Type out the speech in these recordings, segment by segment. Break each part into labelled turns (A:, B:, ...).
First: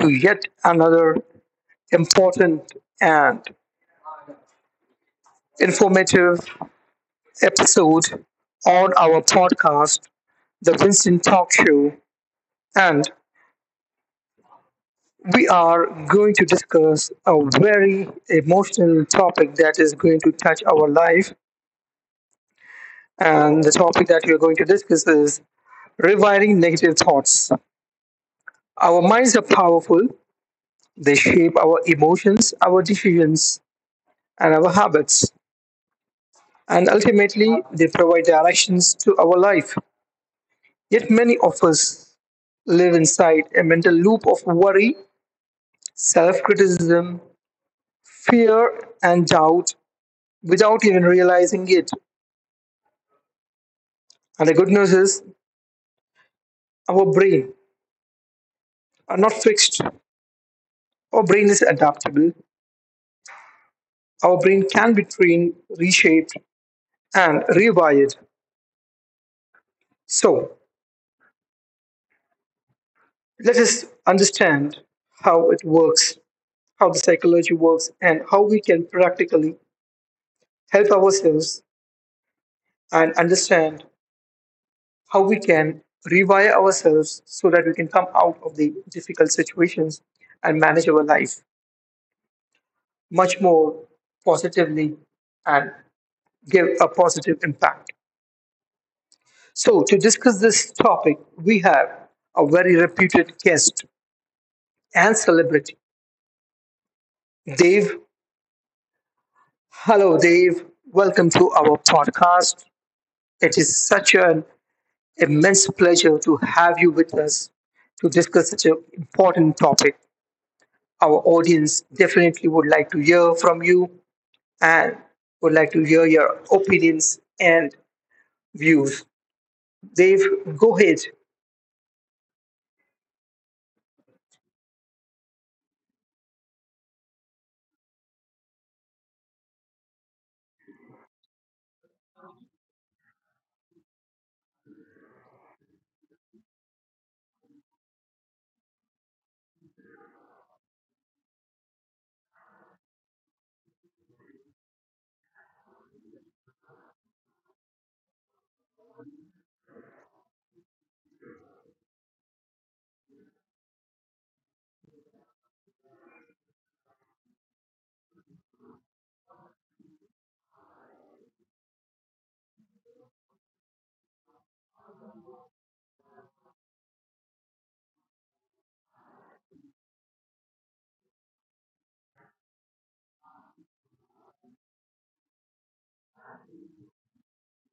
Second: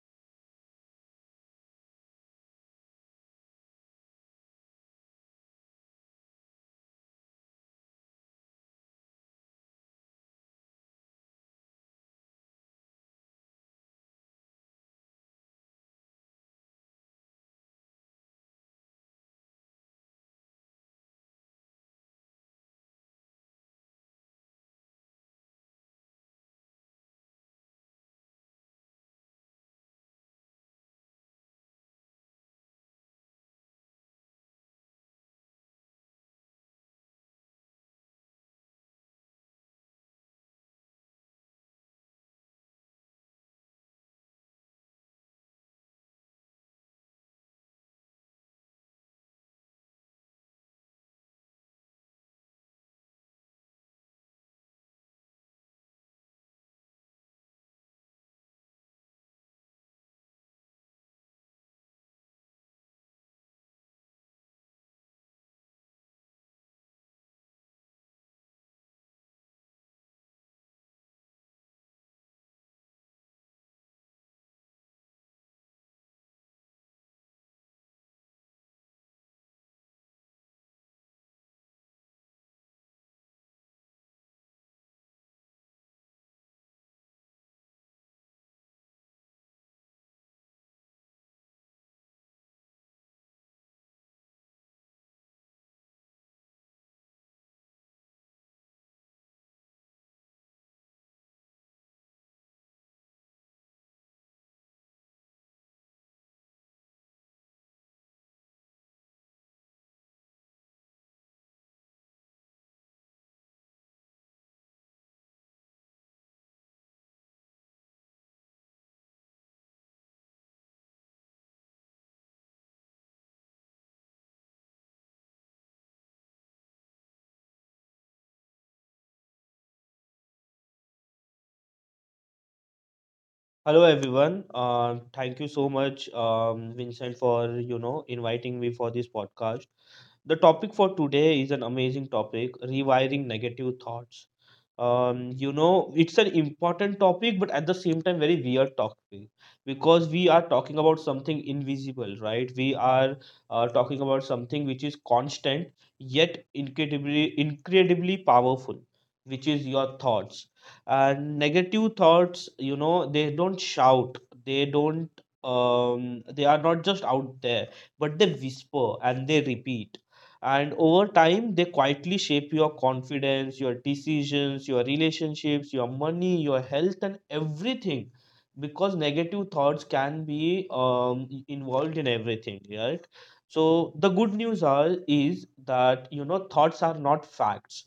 A: to yet another important and informative episode on our podcast, The Winston Talk Show. And we are going to discuss a very emotional topic that is going to touch our life. And the topic that we are going to discuss is rewiring negative thoughts. Our minds are powerful. They shape our emotions, our decisions, and our habits, and ultimately they provide directions to our life. Yet many of us live inside a mental loop of worry, self criticism, fear, and doubt without even realizing it. And the good news is our brain are not fixed. Our brain is adaptable. Our brain can be trained, reshaped, and rewired. So let us understand how it works, how the psychology works, and how we can practically help ourselves and understand how we can rewire ourselves so that we can come out of the difficult situations and manage our life much more positively and give a positive impact. So, to discuss this topic, we have a very reputed guest and celebrity, Dave. Hello, Dave. Welcome to our podcast. It is such an immense pleasure to have you with us to discuss such an important topic. Our audience definitely would like to hear from you and would like to hear your opinions and views. Dave, go ahead.
B: Hello everyone. Thank you so much, Vincent, for inviting me for this podcast. The topic for today is an amazing topic: rewiring negative thoughts. Um, you know, it's an important topic, but at the same time, very weird topic because we are talking about something invisible, right? We are talking about something which is constant yet incredibly, incredibly powerful, which is your thoughts, negative thoughts. They don't shout, they don't, they are not just out there, but they whisper and they repeat, and over time they quietly shape your confidence, your decisions, your relationships, your money, your health, and everything, because negative thoughts can be, involved in everything, right? So the good news are is that, thoughts are not facts,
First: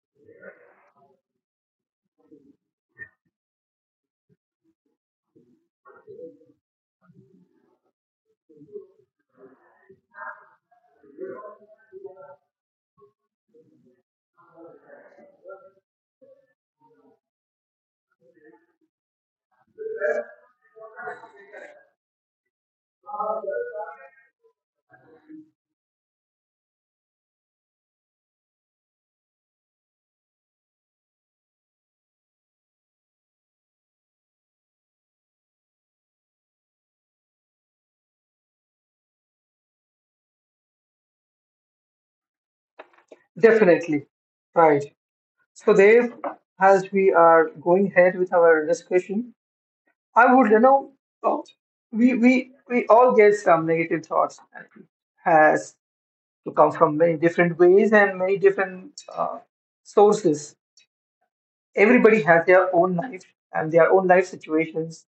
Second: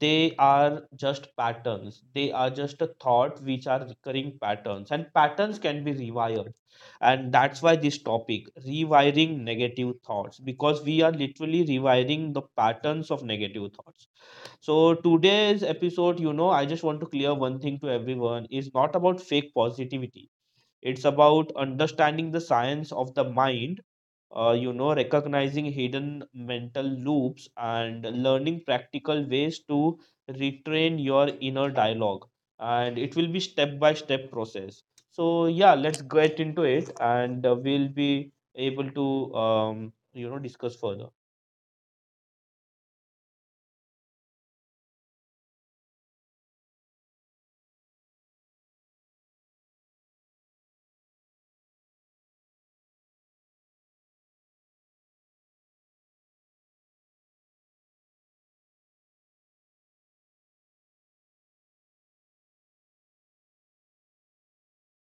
B: they are just patterns. They are just a thought which are recurring patterns, and patterns can be rewired. And that's why this topic, rewiring negative thoughts, because we are literally rewiring the patterns of negative thoughts. So, today's episode, I just want to clear one thing to everyone is not about fake positivity, it's about understanding the science of the mind, recognizing hidden mental loops and learning practical ways to retrain your inner dialogue. And it will be step by step process. So yeah, let's get into it, and we'll be able to discuss further.
A: Definitely. Right. So, Dave, as we are going ahead with our discussion, I would, you know, oh, we all get some negative thoughts and has to come from many different ways and many different sources. Everybody has their own life and their own life situations.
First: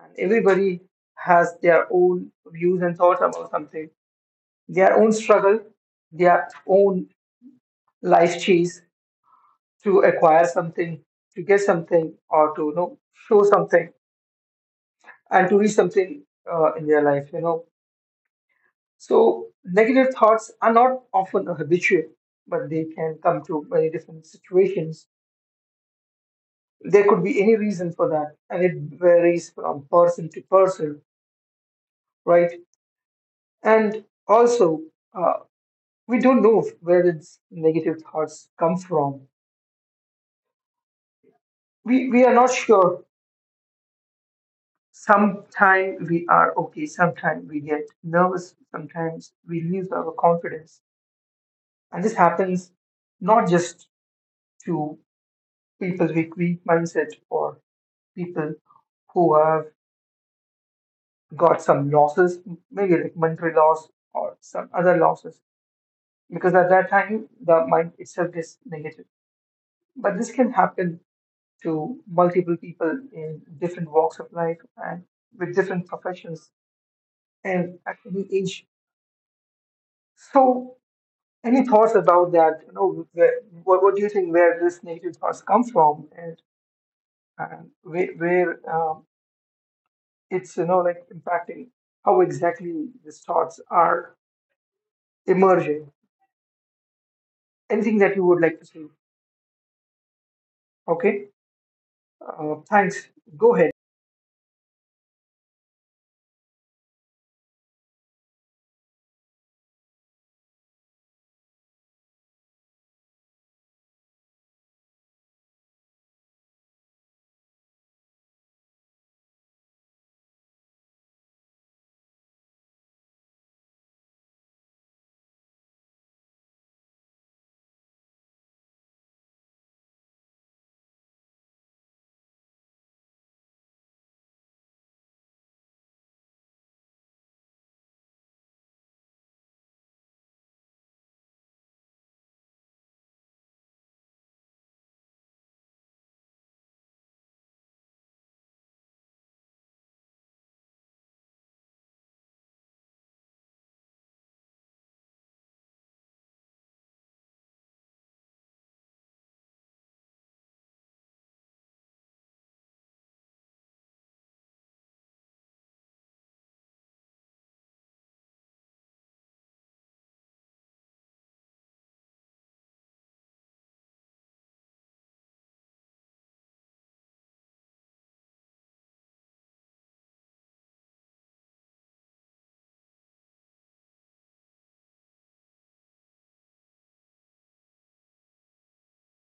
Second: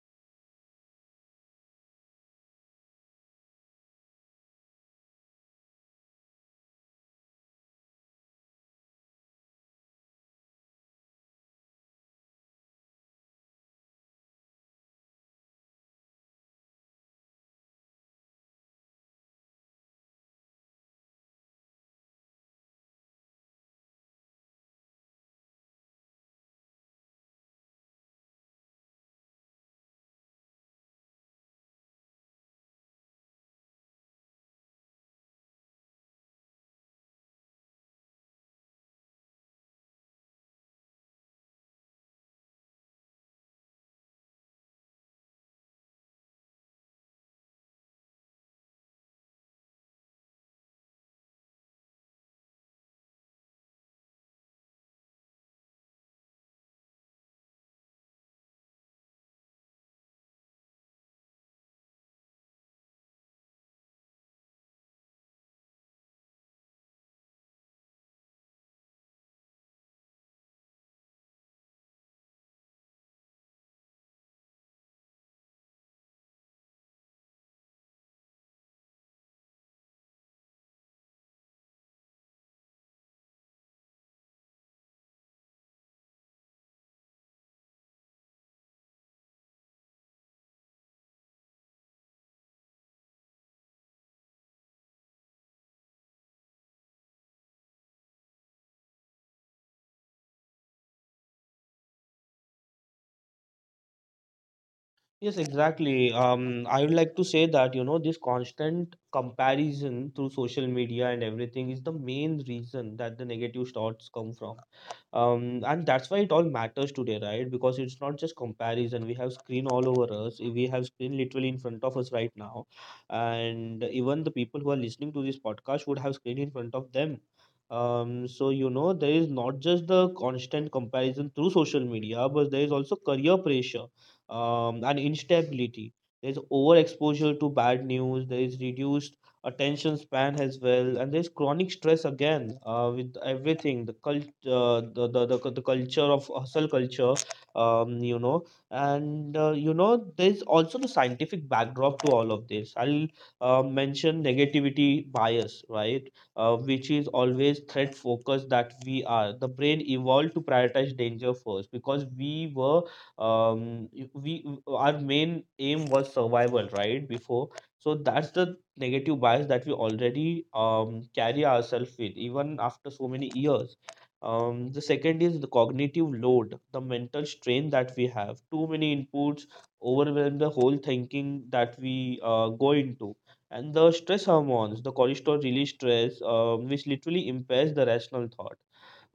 A: And everybody has their own views and thoughts about something, their own struggle, their own life chase to acquire something, to get something, or to you know show something and to reach something in their life. You know, so negative thoughts are not often habitual, but they can come to very different situations. There could be any reason for that, and it varies from person to person, right? And also, uh, we don't know where its negative thoughts come from. We are not sure. Sometimes we are okay, sometimes we get nervous, sometimes we lose our confidence. And this happens not just to people with weak mindset or people who have got some losses, maybe like monetary loss or some other losses, because at that time the mind itself is negative. But this can happen to multiple people in different walks of life and with different professions and at any age. So, any thoughts about that? You know, where, what do you think where this negative thoughts come from, and where, where it's you know like impacting how exactly these thoughts are emerging? Anything that you would like to say? Okay, thanks. Go ahead.
B: Yes, exactly. I would like to say that, this constant comparison through social media and everything is the main reason that the negative thoughts come from. And that's why it all matters today, right? Because it's not just comparison. We have screen all over us. We have screen literally in front of us right now. And even the people who are listening to this podcast would have screen in front of them. There is not just the constant comparison through social media, but there is also career pressure, and instability. There's overexposure to bad news. There is reduced attention span as well, and there's chronic stress again, with everything. The cult, the culture of hustle culture, um, you know, there's also the scientific backdrop to all of this. I'll mention negativity bias, right? Which is always threat focused, that we are the brain evolved to prioritize danger first, because we our main aim was survival, right, before. So that's the negative bias that we already carry ourselves with even after so many years. The second is the cognitive load, the mental strain that we have too many inputs, overwhelm the whole thinking that we go into. And the stress hormones, the cortisol release stress, which literally impairs the rational thought.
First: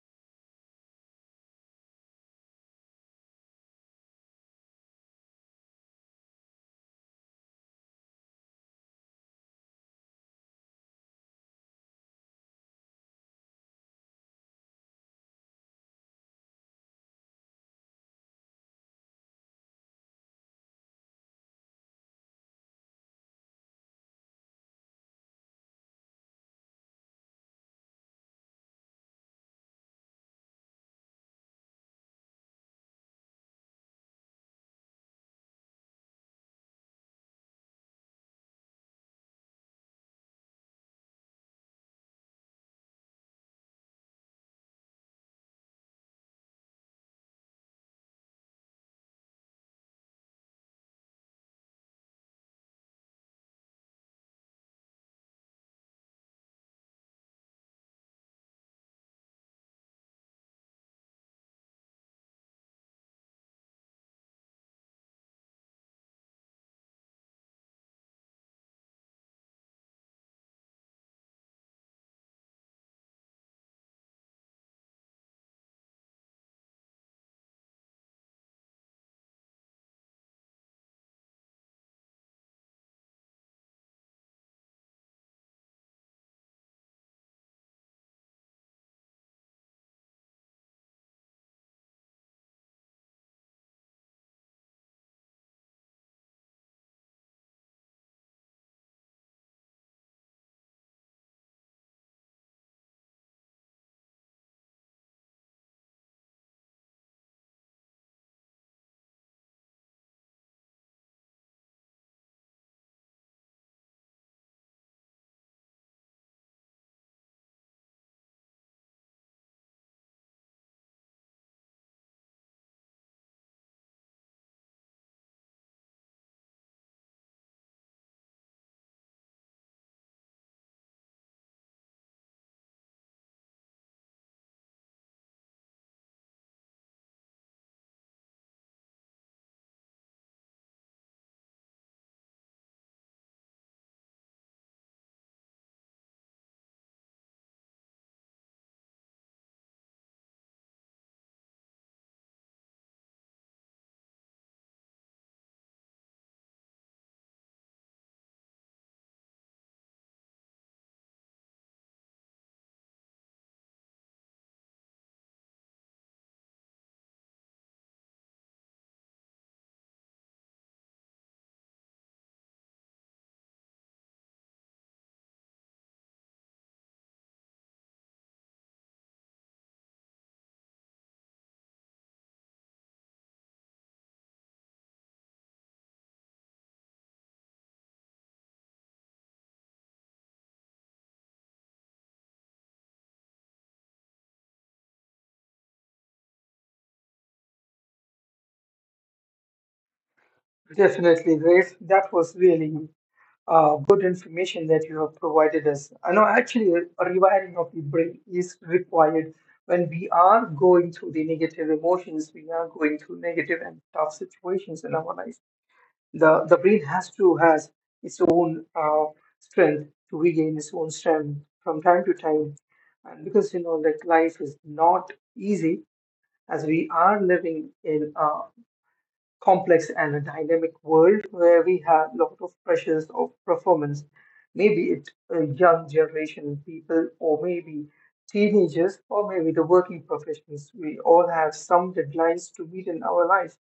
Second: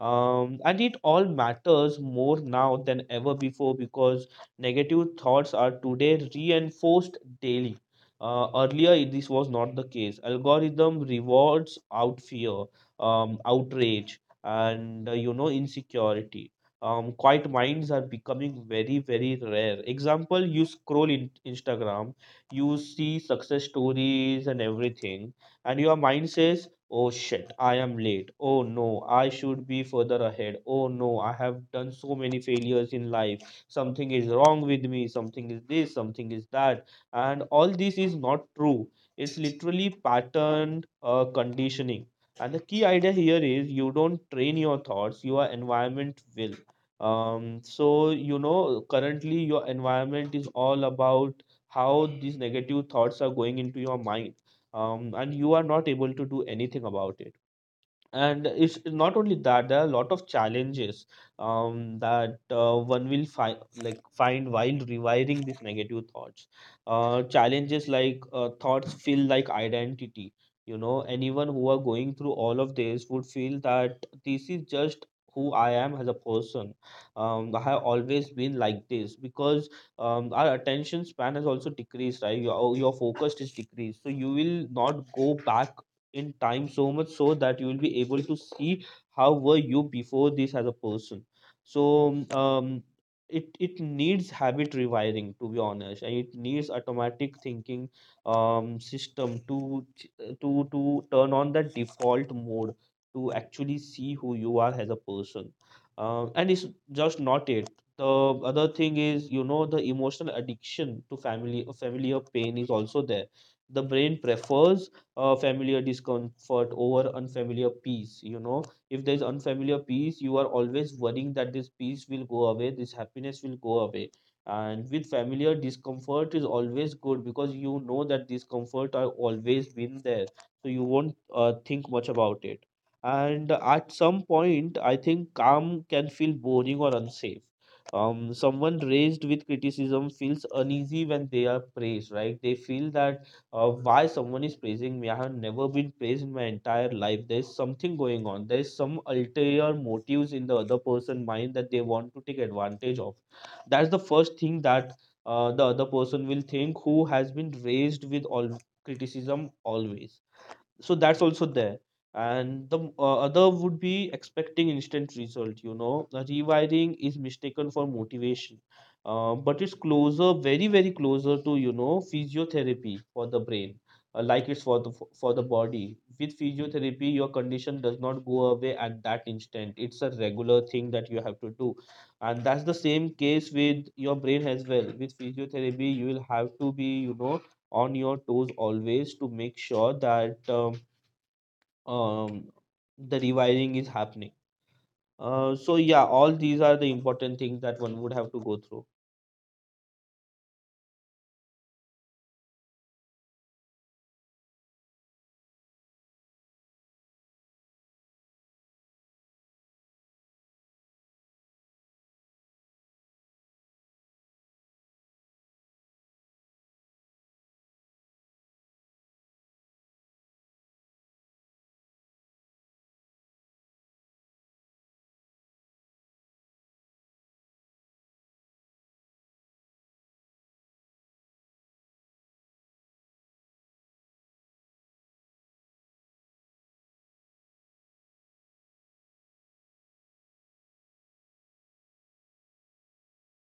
B: And it all matters more now than ever before because negative thoughts are today reinforced daily. Earlier, this was not the case. Algorithm rewards out fear, outrage, and insecurity. Quiet minds are becoming very, very rare. Example: you scroll in Instagram, you see success stories and everything, and your mind says, oh shit, I am late. Oh no, I should be further ahead. Oh no, I have done so many failures in life. Something is wrong with me. Something is this, something is that. And all this is not true. It's literally patterned conditioning. And the key idea here is, you don't train your thoughts, your environment will. Currently your environment is all about how these negative thoughts are going into your mind, and you are not able to do anything about it. And it's not only that, there are a lot of challenges that one will find like find while rewiring these negative thoughts. Challenges like, thoughts feel like identity. Anyone who are going through all of this would feel that this is just who I am as a person. I have always been like this, because our attention span has also decreased, right? Your focus is decreased, so you will not go back in time so much so that you will be able to see how were you before this as a person. So um it it needs habit rewiring, to be honest, and it needs automatic thinking um system to ch- to turn on the default mode, to actually see who you are as a person. And it's just not it. The other thing is, the emotional addiction to family familiar pain is also there. The brain prefers, familiar discomfort over unfamiliar peace. If there's unfamiliar peace, you are always worrying that this peace will go away, this happiness will go away. And with familiar discomfort is always good, because you know that discomfort are always been there, so you won't think much about it. And at some point I think calm can feel boring or unsafe. Someone raised with criticism feels uneasy when they are praised, right? They feel that, why someone is praising me? I have never been praised in my entire life. There's something going on. There's some ulterior motives in the other person's mind that they want to take advantage of. That's the first thing that the other person will think, who has been raised with all criticism always. So that's also there. And the other would be expecting instant result. The rewiring is mistaken for motivation, but it's closer, very very closer to, physiotherapy for the brain. Like it's for the body, with physiotherapy, your condition does not go away at that instant, it's a regular thing that you have to do. And that's the same case with your brain as well. With physiotherapy you will have to be, on your toes always, to make sure that, um, the rewiring is happening. So yeah, all these are the important things that one would have to go through.
A: Definitely, Grace. That was really good information that you have provided us. I know actually a rewiring of the brain is required when we are going through the negative emotions, we are going through negative and tough situations in our life. The brain has to has its own strength to regain its own strength from time to time, and because you know that life is not easy as we are living in a complex and a dynamic world where we have a lot of pressures of performance. Maybe it a young generation people, or maybe teenagers, or maybe the working professionals. We all have some deadlines to meet in our life,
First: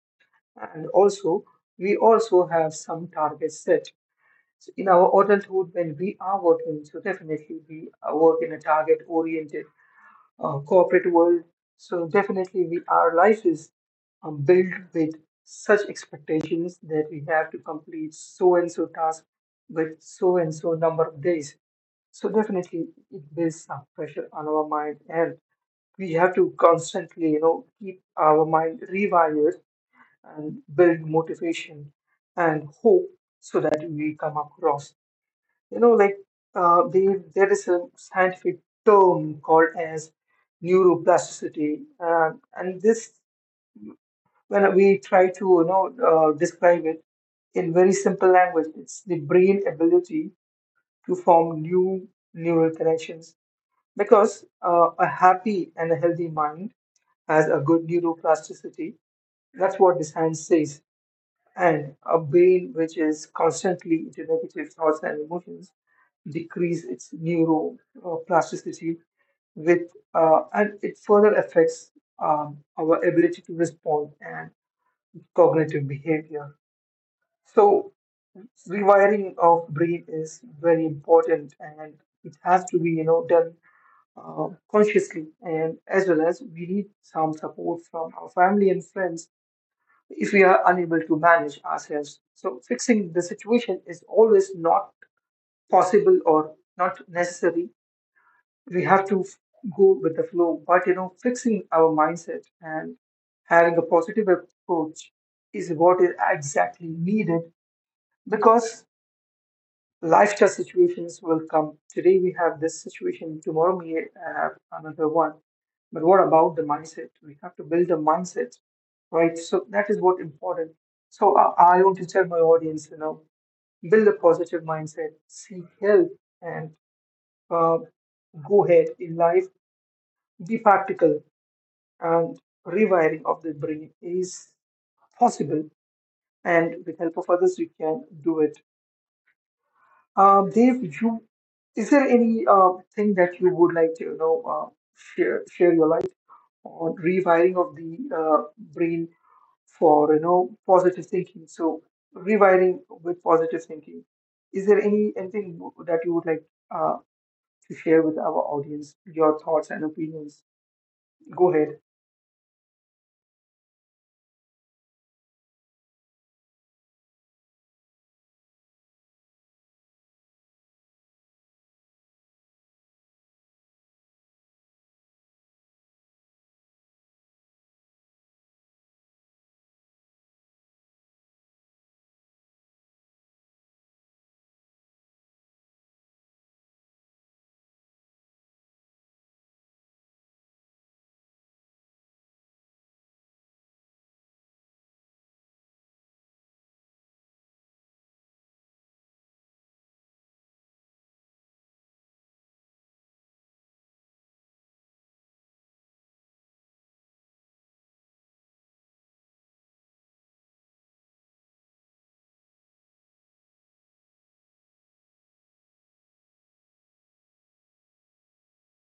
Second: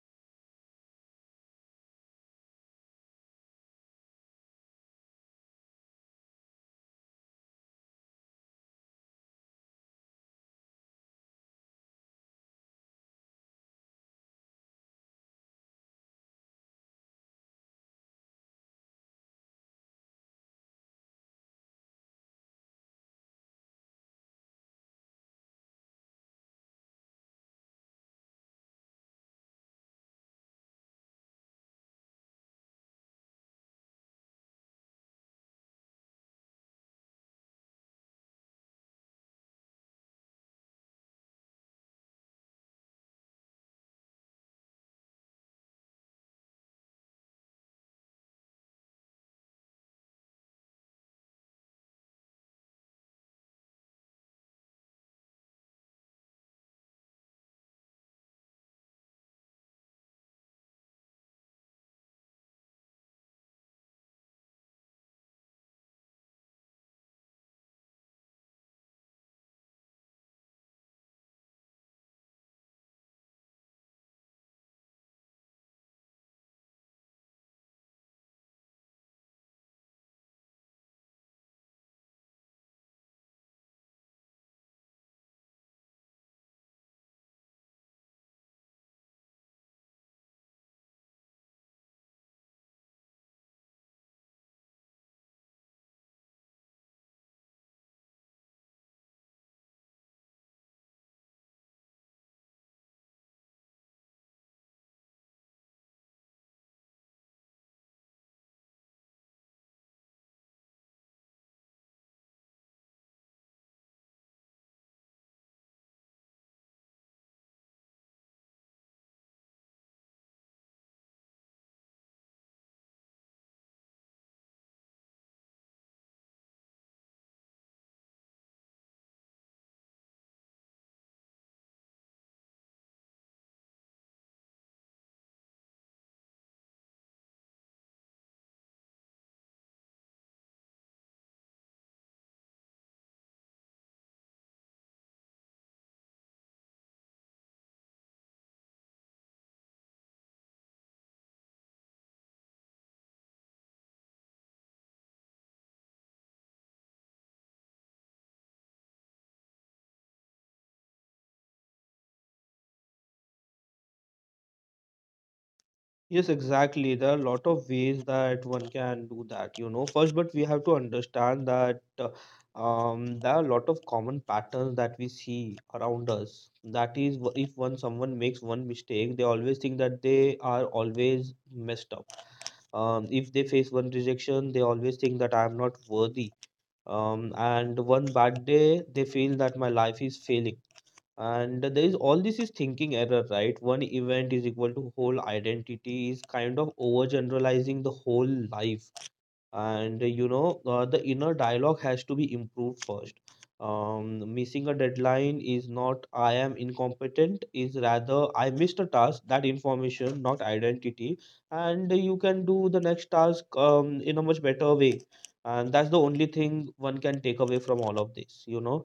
A: and also we also have some targets set. So in our adulthood, when we are working, so definitely we are work in a target-oriented corporate world. So definitely, we our life is built with such expectations that we have to complete so and so task with so and so number of days. So definitely, it builds some pressure on our mind, and we have to constantly, you know, keep our mind rewired and build motivation and hope so that we come across you know like there is a scientific term called as neuroplasticity, and this when we try to you know describe it in very simple language, it's the brain ability to form new neural connections, because a happy and a healthy mind has a good neuroplasticity. That's what the science says. And a brain which is constantly into negative thoughts and emotions decrease its neuroplasticity with, and it further affects our ability to respond and cognitive behavior. So rewiring of brain is very important, and it has to be you know done consciously and as well as we need some support from our family and friends. If we are unable to manage ourselves, so fixing the situation is always not possible or not necessary. We have to go with the flow, but you know fixing our mindset and having a positive approach is what is exactly needed. Because lifestyle situations will come, today we have this situation, tomorrow we have another one. But what about the mindset? We have to build a mindset, right? So that is what important. So I want to tell my audience, you know, build a positive mindset, seek help, and uh, go ahead in life, be practical, and rewiring of the brain is possible, and with help of others we can do it. Dave, you, is there any thing that you would like to you know share your light on rewiring of the brain for you know positive thinking, so rewiring with positive thinking, is there any anything that you would like uh, to share with our audience, your thoughts and opinions? Go ahead.
B: Yes, exactly. There are a lot of ways that one can do that, you know. First, but we have to understand that, there are a lot of common patterns that we see around us. That is, if one someone makes one mistake, they always think that they are always messed up. If they face one rejection, they always think that I am not worthy. And one bad day they feel that my life is failing, and there is all this is thinking error, right? One event is equal to whole identity is kind of overgeneralizing the whole life. And the inner dialogue has to be improved first. Missing a deadline is not I am incompetent, is rather I missed a task, that information not identity. And you can do the next task in a much better way, and that's the only thing one can take away from all of this, you know.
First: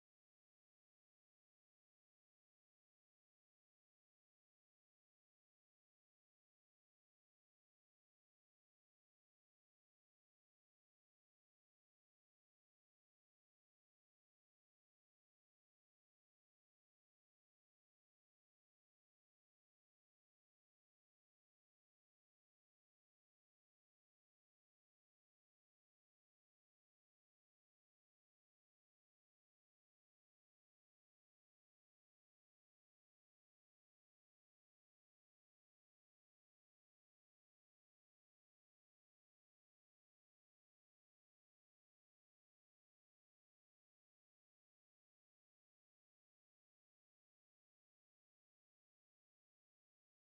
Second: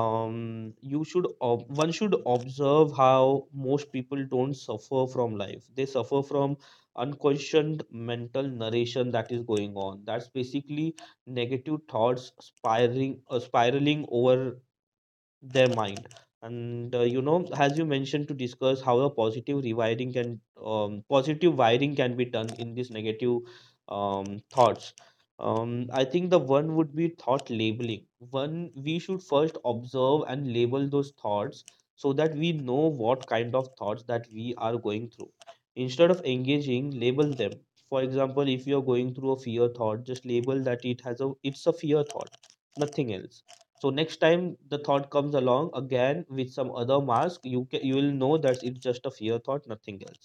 B: One should observe how most people don't suffer from life, they suffer from unquestioned mental narration that is going on. That's basically negative thoughts spiraling, spiraling over their mind. And as you mentioned, to discuss how a positive rewiring can, positive wiring can be done in these negative, thoughts. I think the one would be thought labeling. One, we should first observe and label those thoughts, so that we know what kind of thoughts that we are going through. Instead of engaging, label them. For example, if you are going through a fear thought, just label that it's a fear thought, nothing else. So next time the thought comes along again with some other mask, you will know that it's just a fear thought, nothing else.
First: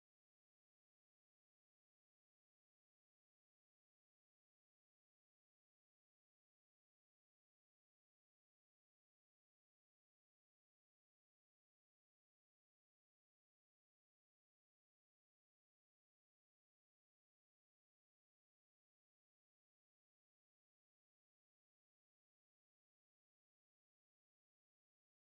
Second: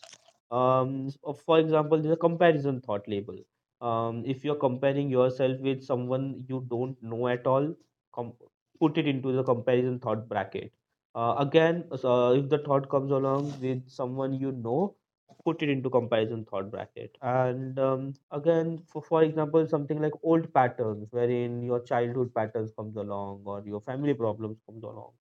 B: For example, there's a comparison thought label. If you're comparing yourself with someone you don't know at all, com- put it into the comparison thought bracket. Again, so if the thought comes along with someone you know, put it into comparison thought bracket. And again, for example, something like old patterns, wherein your childhood patterns comes along or your family problems comes along.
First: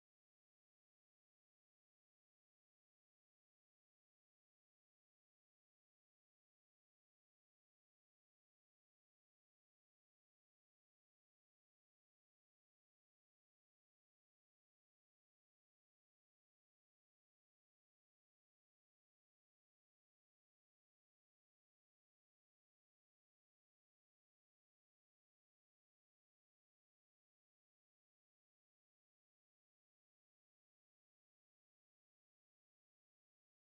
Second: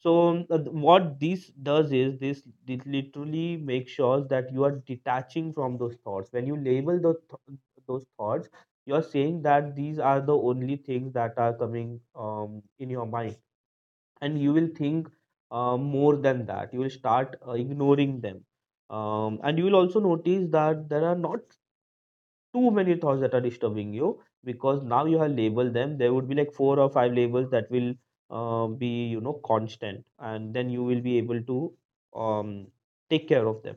B: So what this does is this literally makes sure that you are detaching from those thoughts. When you label those thoughts, you're saying that these are the only things that are coming, in your mind, and you will think more than that. You will start ignoring them. And you will also notice that there are not too many thoughts that are disturbing you, because now you have labeled them. There would be like 4 or 5 labels that will be, you know, constant, and then you will be able to um, take care of them.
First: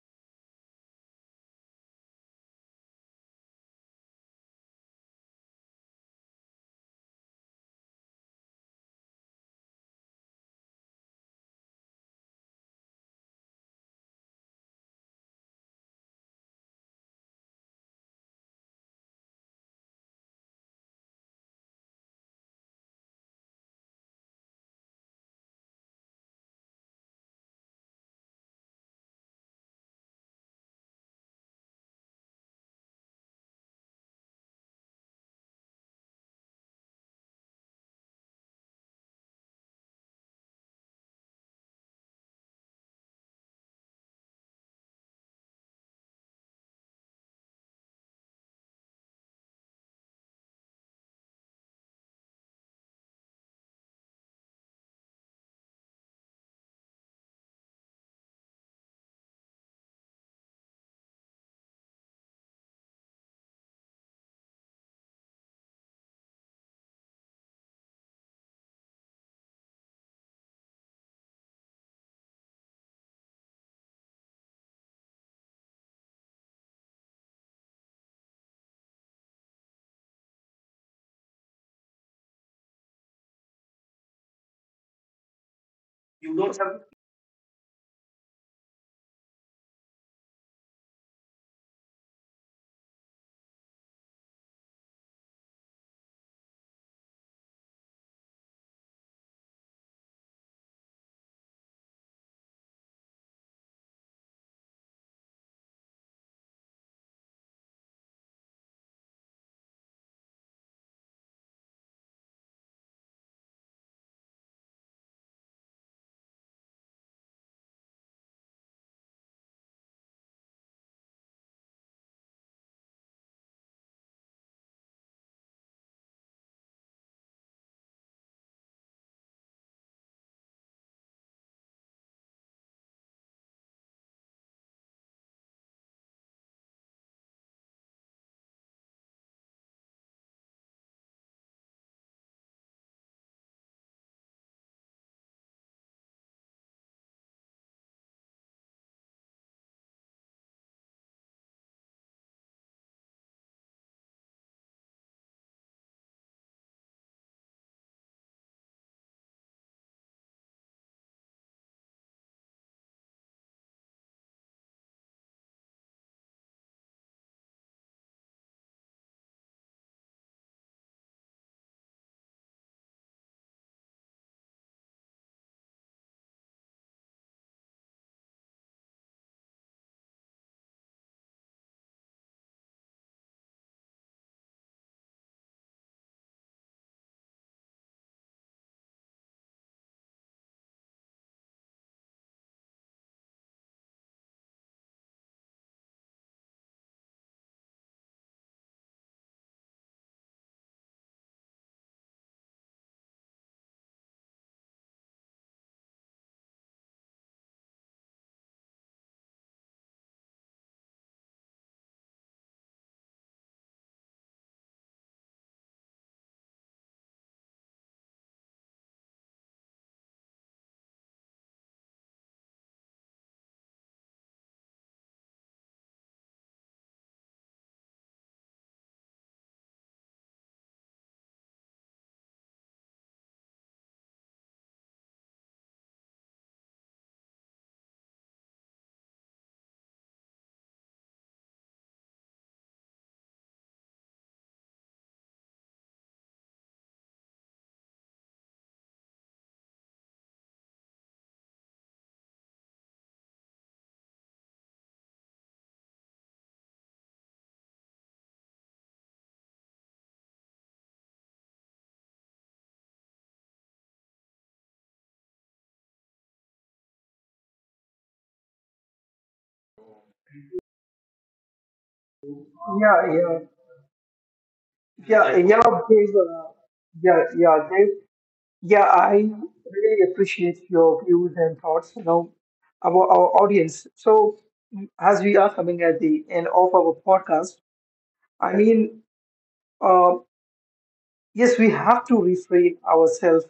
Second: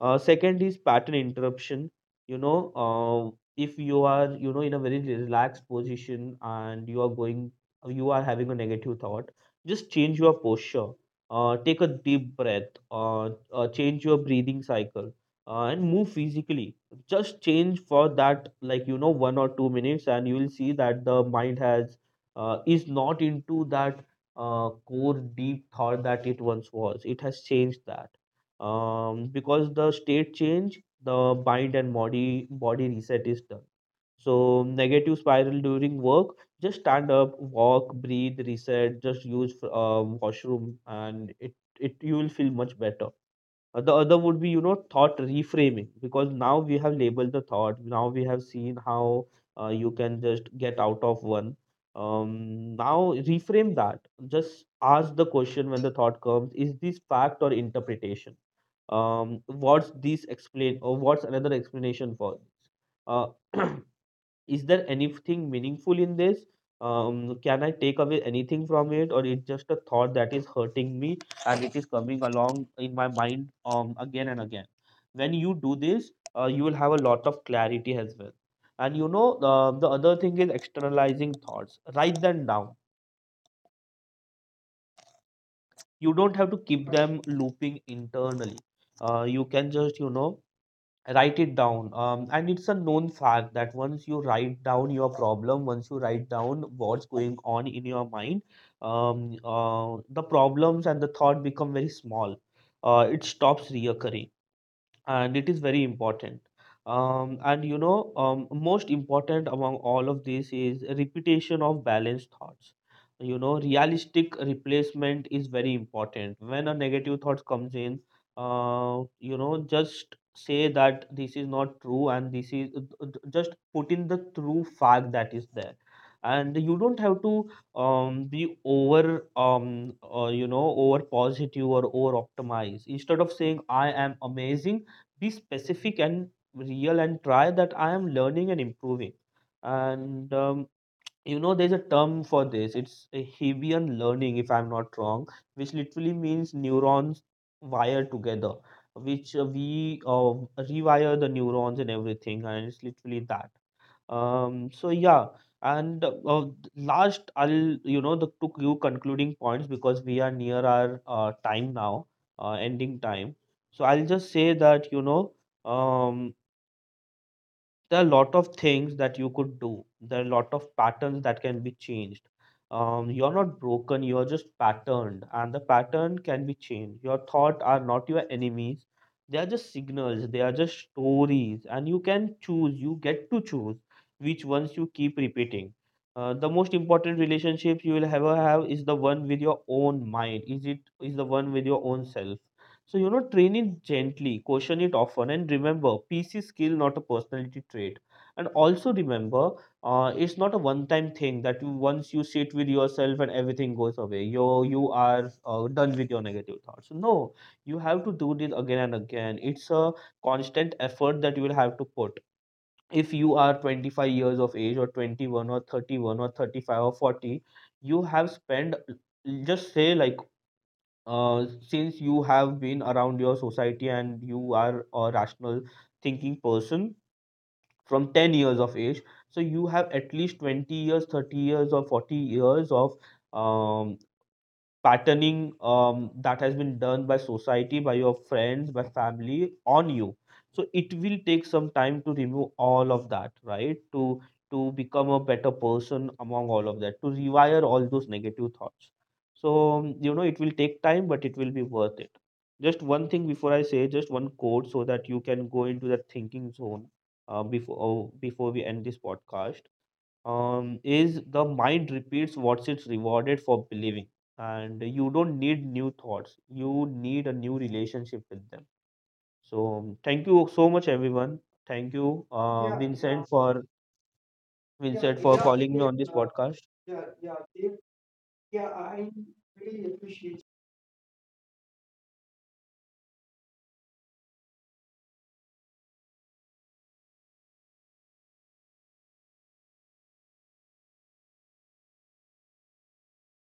B: Second is pattern interruption. You know, if you are, you know, in a very relaxed position and you are going, you are having a negative thought, just change your posture. Take a deep breath. Uh, change your breathing cycle. And move physically. Just change for that, like you know, 1 or 2 minutes, and you will see that the mind has is not into that core deep thought that it once was. It has changed that because the state change, the mind and body reset is done. So negative spiral during work, just stand up, walk, breathe, reset. Just use washroom, and it, you will feel much better. The other would be, you know, thought reframing, because now we have labeled the thought. Now we have seen how you can just get out of one. Now reframe that. Just ask the question when the thought comes: is this fact or interpretation? What's this explain, or what's another explanation for uh, is there anything meaningful in this? Can I take away anything from it, or it's just a thought that is hurting me and it is coming along in my mind again and again? When you do this, you will have a lot of clarity as well. And you know, the other thing is externalizing thoughts. Write them down, you
A: You
B: don't have
A: don't
B: to
A: have.
B: keep them looping internally. You can just, you know, write it down. And it's a known fact that once you write down your problem, once you write down what's going on in your mind, the problems and the thought become very small. Uh, it stops reoccurring, and it is very important. And you know, most important among all of this is repetition of balanced thoughts. You know, realistic replacement is very important. When a negative thought comes in, you know, just say that this is not true, and this is, just put in the true fact that is there. And you don't have to be over, you know, over positive or over optimized. Instead of saying I am amazing, be specific and real, and try that I am learning and improving. And you know, there's a term for this. It's a Hebbian learning, if I'm not wrong, which literally means neurons wire together, which we rewire the neurons and everything, and it's literally that. So yeah, and last I'll, you know, the took you concluding points, because we are near our time now, ending time. So I'll just say that, you know, um there are a lot of things that you could do. There are a lot of patterns that can be changed. You're not broken, you're just patterned, and the pattern can be changed. Your thoughts are not your enemies, they are just signals, they are just stories, and you can choose, you get to choose which ones you keep repeating. The most important relationships you will ever have is the one with your own mind. Is it is the one with your own self. So, you know, train it gently, caution it often, and remember PC skill, not a personality trait. And also remember, it's not a one time thing that you, once you sit with yourself and everything goes away, you are done with your negative thoughts. No, you have to do this again and again. It's a constant effort that you will have to put. If you are 25 years of age, or 21, or 31, or 35, or 40, you have spent, just say like, since you have been around your society and you are a rational thinking person, from 10 years of age, so you have at least 20 years, 30 years, or 40 years of um, patterning, that has been done by society, by your friends, by family on you. So it will take some time to remove all of that, right? To become a better person among all of that, to rewire all those negative thoughts. So you know, it will take time, but it will be worth it. Just one thing before I say, just one quote, so that you can go into that thinking zone before we end this podcast. Is the mind repeats what it's rewarded for believing, and you don't need new thoughts, you need a new relationship with them. So thank you so much everyone. Thank you, yeah, yeah,
A: Yeah,
B: vincent, yeah,
A: yeah.
B: for, yeah,
A: Yeah,
B: vincent for, exactly,
A: right, yeah,
B: calling me on this,
A: Dave,
B: Podcast, yeah, yeah,
A: yeah,
B: Dave.
A: Dave.
B: Yeah,
A: Yeah,
B: I
A: I
B: really
A: really
B: appreciate you.
A: appreciate your views and thoughts, you know, about our audience. So, as we are coming at the end of our podcast, I mean, uh, yes, we have to refrain ourselves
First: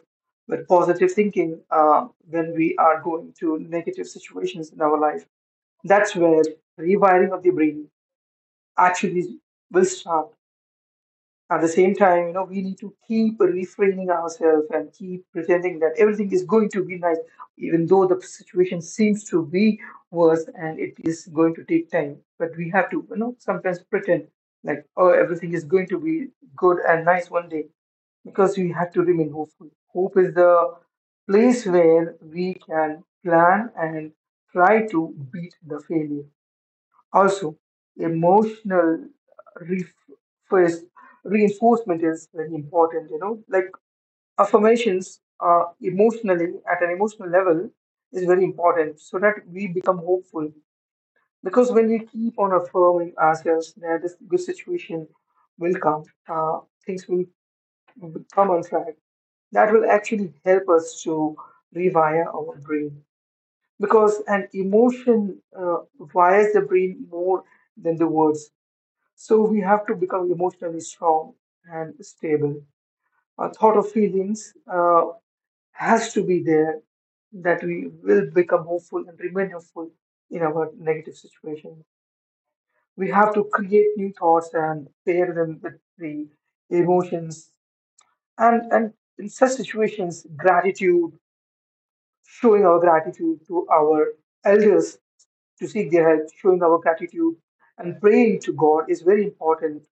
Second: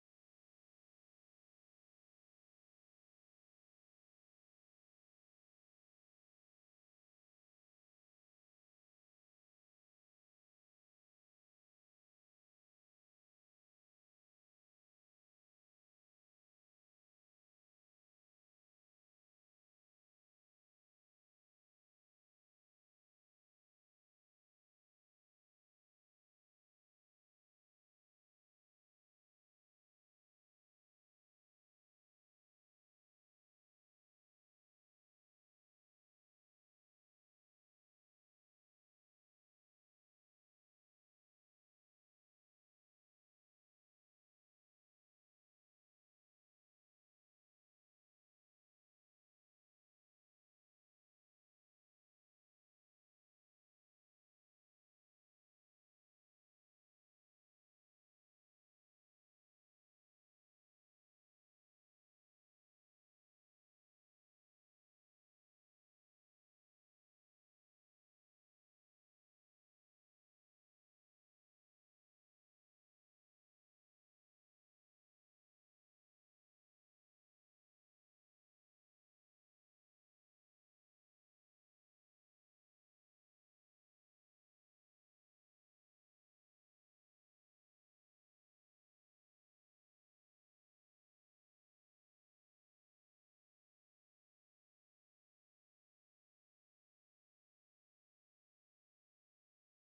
A: with positive thinking when we are going to negative situations in our life. That's where rewiring of the brain actually will start. At the same time, you know, we need to keep refraining ourselves and keep pretending that everything is going to be nice, even though the situation seems to be worse and it is going to take time. But we have to, you know, sometimes pretend like, oh, everything is going to be good and nice one day, because we have to remain hopeful. Hope is the place where we can plan and try to beat the failure. Also, emotional ref- first reinforcement is very important. You know, like affirmations, emotionally at an emotional level is very important, so that we become hopeful. Because when we keep on affirming ourselves that this good situation will come, uh, things will come on track. That will actually help us to rewire our brain, because an emotion wires the brain more than the words. So we have to become emotionally strong and stable. A thought of feelings has to be there, that we will become hopeful and remain hopeful in our negative situation. We have to create new thoughts and pair them with the emotions. And in such situations, gratitude, showing our gratitude to our elders to seek their help, showing our gratitude and praying to God is very important.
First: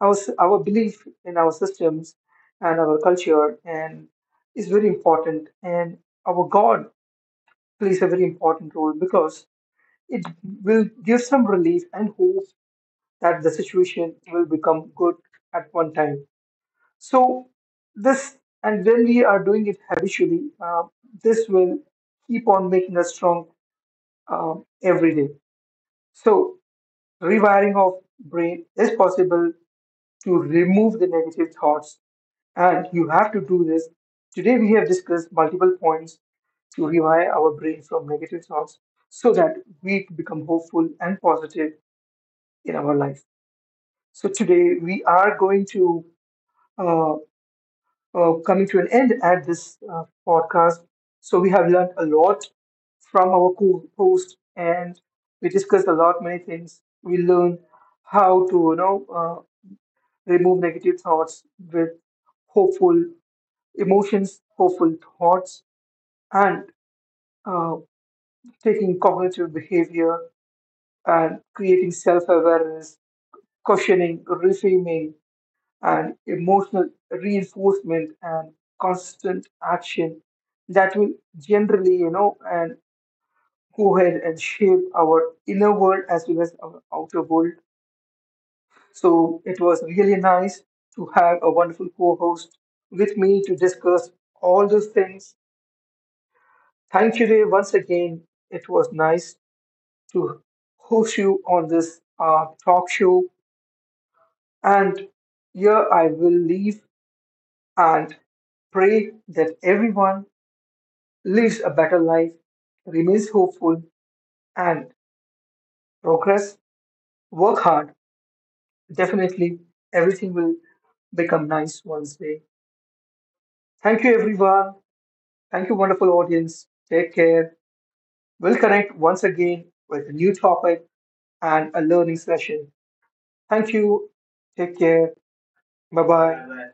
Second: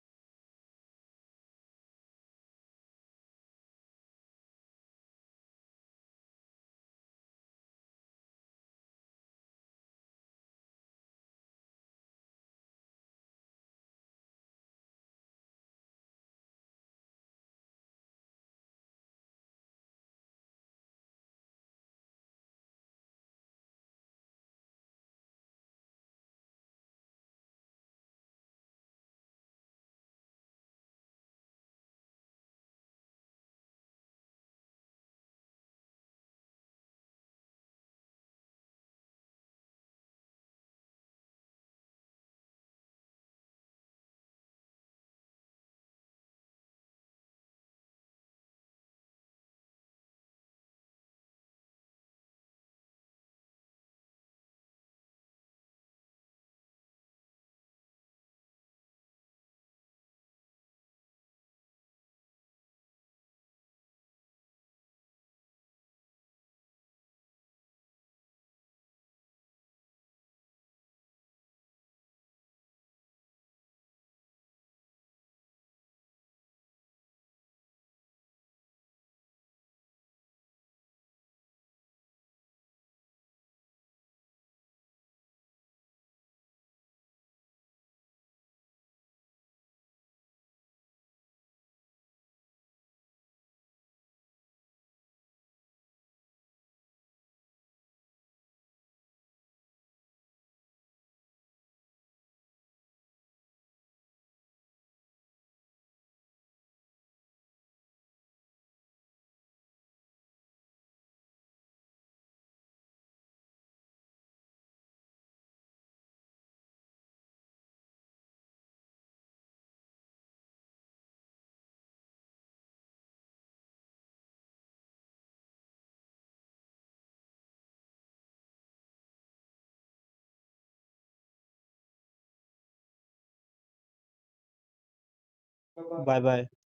A: Our belief in our systems and our culture and is very important, and our god plays a very important role, because it will give some relief and hope that the situation will become good at one time. So this, and when we are doing it habitually, this will keep on making us strong every day. So rewiring of brain is possible to remove the negative thoughts. And you have to do this. Today, we have discussed multiple points to rewire our brain from negative thoughts so that we become hopeful and positive in our life. So, today, we are going to uh, coming to an end at this podcast. So, we have learned a lot from our co host and we discussed a lot many things. We learned how to, you know, remove negative thoughts with hopeful emotions, hopeful thoughts, and uh, taking cognitive behavior and creating self awareness, questioning, reframing, and emotional reinforcement and constant action that will generally, you know, and go ahead and shape our inner world as well as our outer world. So it was really nice to have a wonderful co host with me to discuss all those things. Thank you, Ray, once again. It was nice to host you on this talk show. And here I will leave and pray that everyone lives a better life, remains hopeful, and progress. Work hard. Definitely, everything will become nice one day. Thank you, everyone. Thank you, wonderful audience. Take care. We'll connect once again with a new topic and a learning session. Thank you. Take care.
B: Bye
A: Bye
B: bye, bye bye.
A: bye.